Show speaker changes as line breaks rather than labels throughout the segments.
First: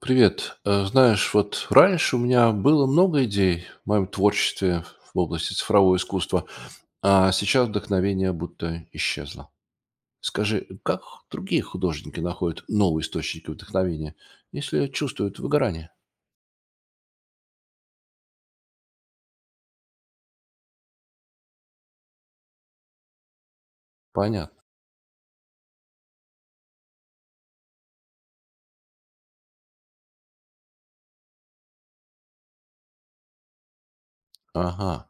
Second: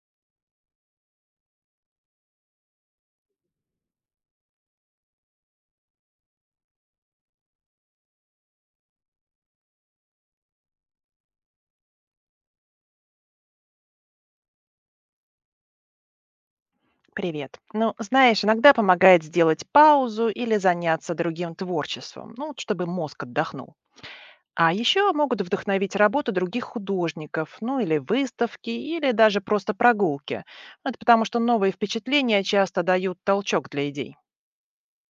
Привет. Знаешь, вот раньше у меня было много идей в моем творчестве в области цифрового искусства, а сейчас вдохновение будто исчезло. Скажи, как другие художники находят новые источники вдохновения, если чувствуют выгорание?
Привет. Ну, знаешь, иногда помогает сделать паузу или заняться другим творчеством, ну, вот чтобы мозг отдохнул.
Понятно.
А еще могут вдохновить работу других художников, ну, или выставки, или даже просто прогулки. Это потому что новые впечатления часто дают толчок для идей.
Ага.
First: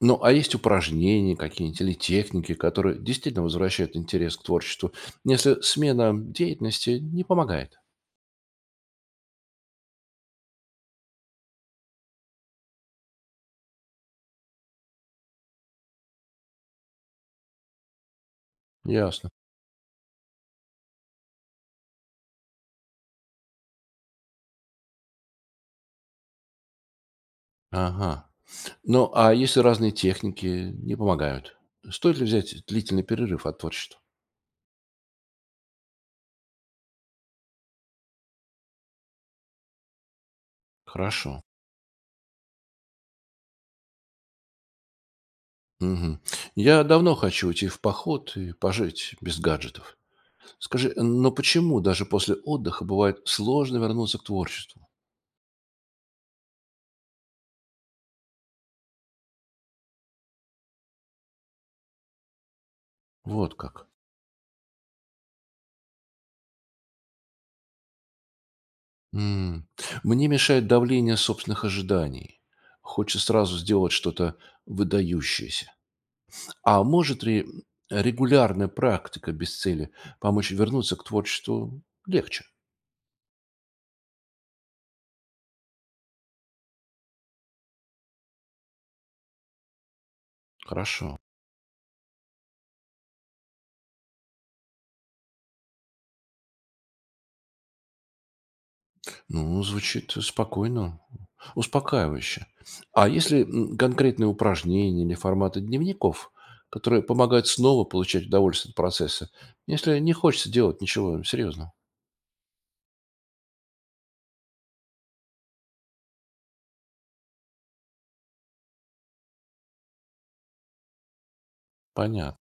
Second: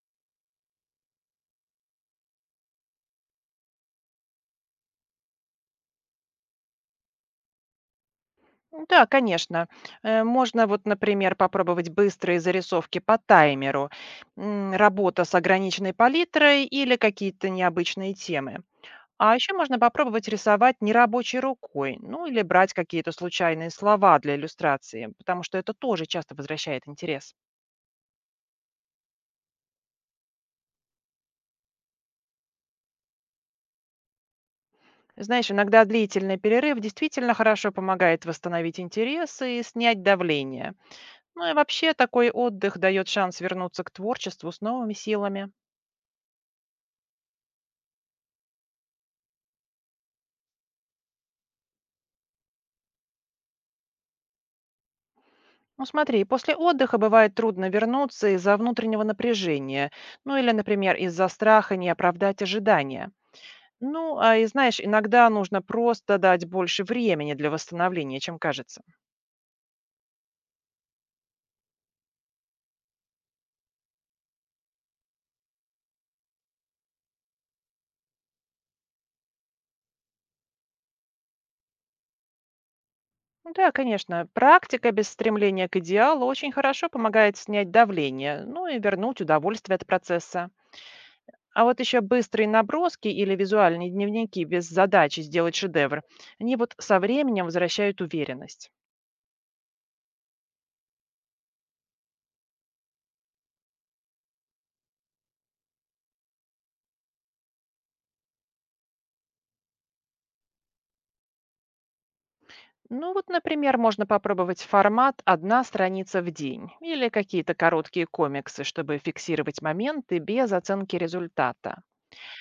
Ну, а есть упражнения какие-нибудь или техники, которые действительно возвращают интерес к творчеству, если смена деятельности не помогает?
Ну да, конечно. Можно вот, например, попробовать быстрые зарисовки по таймеру, работа с ограниченной палитрой или какие-то необычные темы.
Ясно.
А еще можно попробовать рисовать нерабочей рукой, ну или брать какие-то случайные слова для иллюстрации, потому что это тоже часто возвращает интерес.
Ага. Ну, а если разные техники не помогают? Стоит ли взять длительный перерыв от творчества?
Знаешь, иногда длительный перерыв действительно хорошо помогает восстановить интерес и снять давление.
Хорошо.
Ну и вообще такой отдых дает шанс вернуться к творчеству с новыми силами.
Мгм. Я давно хочу уйти в поход и пожить без гаджетов. Скажи, но почему даже после отдыха бывает сложно вернуться к творчеству?
Ну смотри, после отдыха бывает трудно вернуться из-за внутреннего напряжения, ну или, например, из-за страха не оправдать ожидания.
Вот как.
Ну, а и знаешь, иногда нужно просто дать больше времени для восстановления, чем кажется.
М. Мне мешает давление собственных ожиданий. Хочется сразу сделать что-то выдающееся. А может ли регулярная практика без цели помочь вернуться к творчеству легче?
Ну да, конечно, практика без стремления к идеалу очень хорошо помогает снять давление, ну и вернуть удовольствие от процесса.
Хорошо.
А вот еще быстрые наброски или визуальные дневники без задачи сделать шедевр, они вот со временем возвращают уверенность.
Ну, звучит спокойно, успокаивающе. А если конкретные упражнения или форматы дневников, которые помогают снова получать удовольствие от процесса, если не хочется делать ничего серьезного?
Ну вот, например, можно попробовать формат «одна страница в день» или какие-то короткие комиксы, чтобы фиксировать моменты без оценки результата.
Понятно.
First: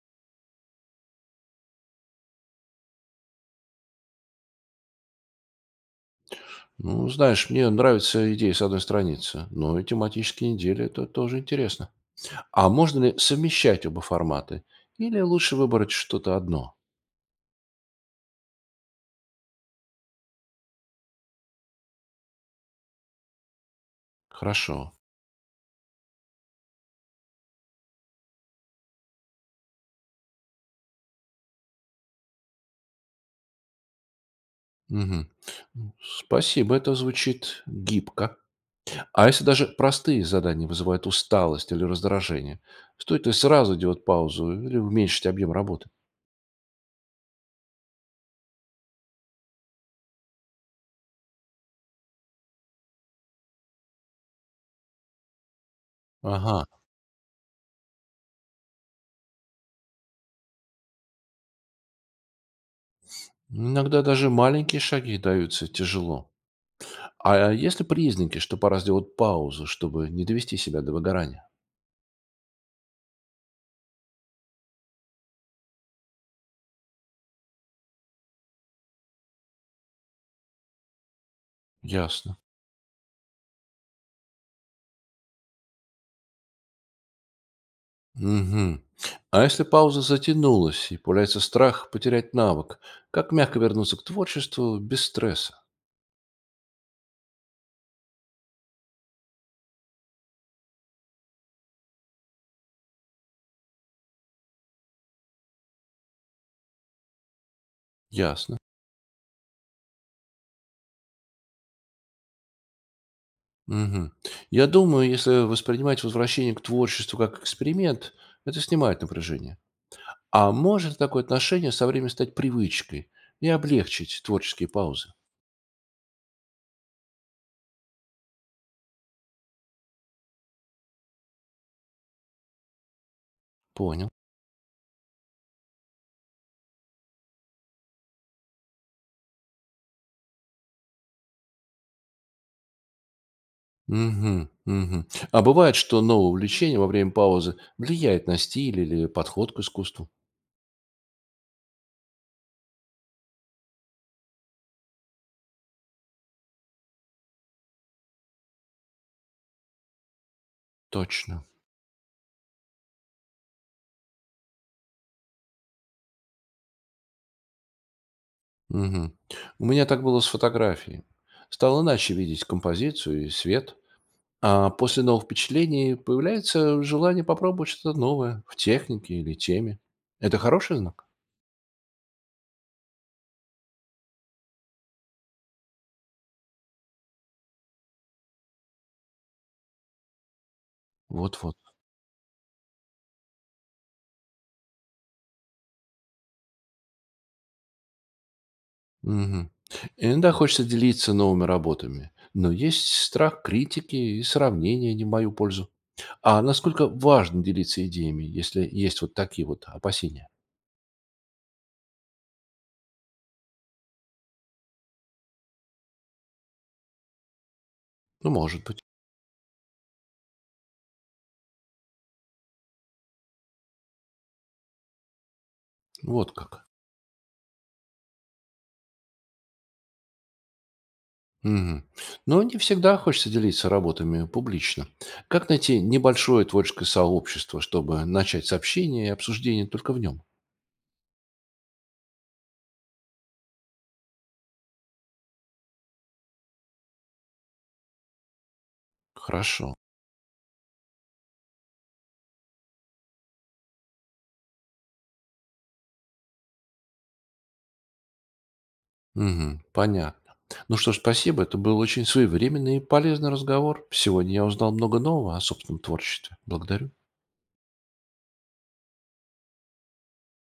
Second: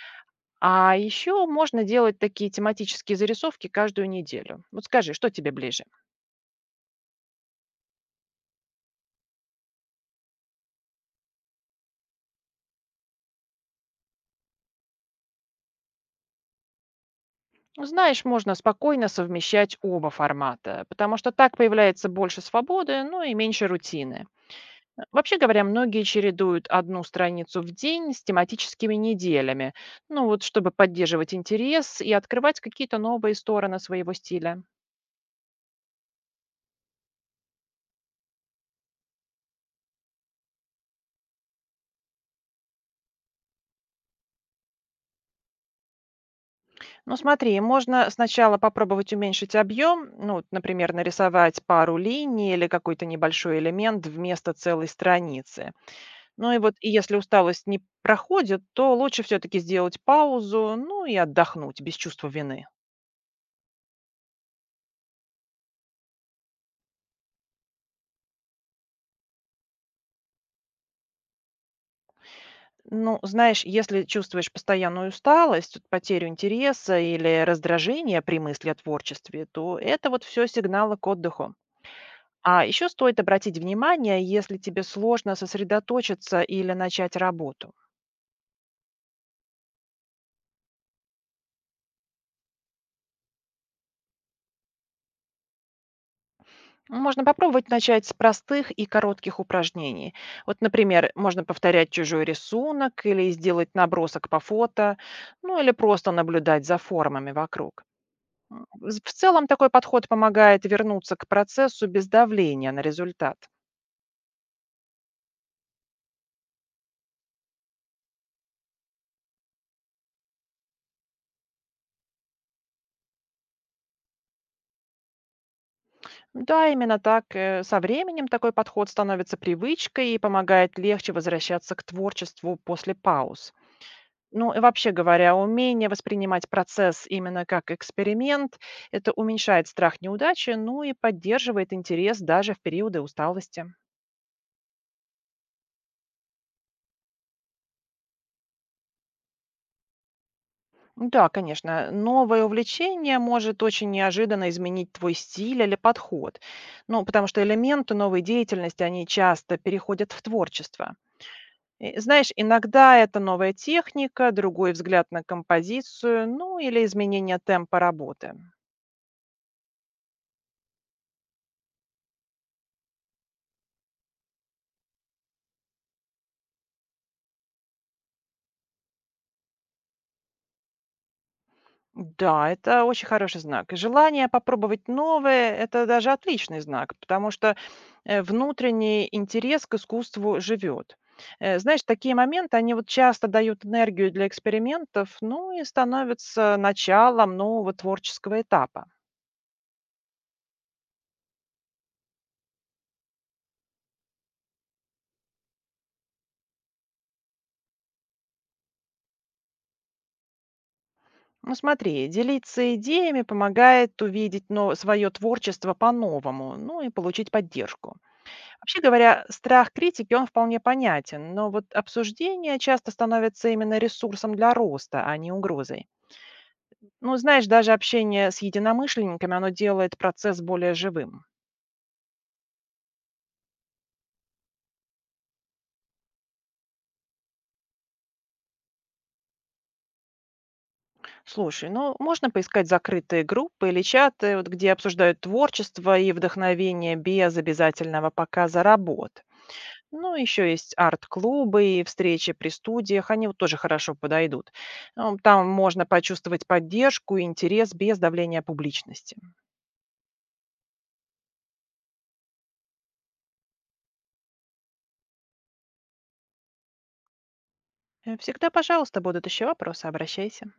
А еще можно делать такие тематические зарисовки каждую неделю. Вот скажи, что тебе ближе?
Ну, знаешь, мне нравится идея с одной страницы, но и тематические недели– это тоже интересно. А можно ли совмещать оба формата? Или лучше выбрать что-то одно?
Знаешь, можно спокойно совмещать оба формата, потому что так появляется больше свободы, ну и меньше рутины.
Хорошо.
Вообще говоря, многие чередуют одну страницу в день с тематическими неделями, ну вот чтобы поддерживать интерес и открывать какие-то новые стороны своего стиля.
Мгм. Спасибо, это звучит гибко. А если даже простые задания вызывают усталость или раздражение, стоит ли сразу делать паузу или уменьшить объем работы?
Ну, смотри, можно сначала попробовать уменьшить объем, ну, вот, например, нарисовать пару линий или какой-то небольшой элемент вместо целой страницы. Ну и
Ага.
вот, и если усталость не проходит, то лучше все-таки сделать паузу, ну и отдохнуть без чувства вины.
Иногда даже маленькие шаги даются тяжело. А есть ли признаки, что пора сделать паузу, чтобы не довести себя до выгорания?
Ну, знаешь, если чувствуешь постоянную усталость, вот потерю интереса или раздражение при мысли о творчестве, то это вот все сигналы к отдыху.
Ясно.
А еще стоит обратить внимание, если тебе сложно сосредоточиться или начать работу.
Мгм. А если пауза затянулась и появляется страх потерять навык, как мягко вернуться к творчеству без стресса?
Можно попробовать начать с простых и коротких упражнений. Вот, например, можно повторять чужой рисунок или сделать набросок по фото, ну или просто наблюдать за формами вокруг.
Ясно.
В целом такой подход помогает вернуться к процессу без давления на результат.
Мгм. Я думаю, если воспринимать возвращение к творчеству как эксперимент, это снимает напряжение. А может такое отношение со временем стать привычкой и облегчить творческие паузы?
Да, именно так. Со временем такой подход становится привычкой и помогает легче возвращаться к творчеству после пауз.
Понял.
Ну и вообще говоря, умение воспринимать процесс именно как эксперимент, это уменьшает страх неудачи, ну и поддерживает интерес даже в периоды усталости.
Мгм, мгм. А бывает, что новое увлечение во время паузы влияет на стиль или подход к искусству?
Ну да, конечно, новое увлечение может очень неожиданно изменить твой стиль или подход. Ну, потому что элементы новой деятельности, они часто переходят в творчество.
Точно.
И, знаешь, иногда это новая техника, другой взгляд на композицию, ну или изменение темпа работы.
Мгм. У меня так было с фотографией. Стал иначе видеть композицию и свет. А после новых впечатлений появляется желание попробовать что-то новое в технике или теме. Это хороший знак?
Да, это очень хороший знак. И желание попробовать новое– это даже отличный знак, потому что внутренний интерес к искусству живет.
Вот-вот.
Знаешь, такие моменты, они вот часто дают энергию для экспериментов, ну и становятся началом нового творческого этапа.
Мгм. Иногда хочется делиться новыми работами, но есть страх критики и сравнения не в мою пользу. А насколько важно делиться идеями, если есть вот такие вот опасения?
Ну смотри, делиться идеями помогает увидеть свое творчество по-новому, ну и получить поддержку.
Ну, может быть.
Вообще говоря, страх критики, он вполне понятен, но вот обсуждение часто становится именно ресурсом для роста, а не угрозой.
Вот как.
Ну, знаешь, даже общение с единомышленниками, оно делает процесс более живым.
Мгм. Но не всегда хочется делиться работами публично. Как найти небольшое творческое сообщество, чтобы начать сообщение и обсуждение только в нем?
Слушай, ну, можно поискать закрытые группы или чаты, вот, где обсуждают творчество и вдохновение без обязательного показа работ.
Хорошо.
Ну, еще есть арт-клубы и встречи при студиях, они вот тоже хорошо подойдут. Ну, там можно почувствовать поддержку и интерес без давления публичности.
Мгм. Понятно. Ну что ж, спасибо. Это был очень своевременный и полезный разговор. Сегодня я узнал много нового о собственном творчестве. Благодарю.
Всегда, пожалуйста, будут еще вопросы, обращайся.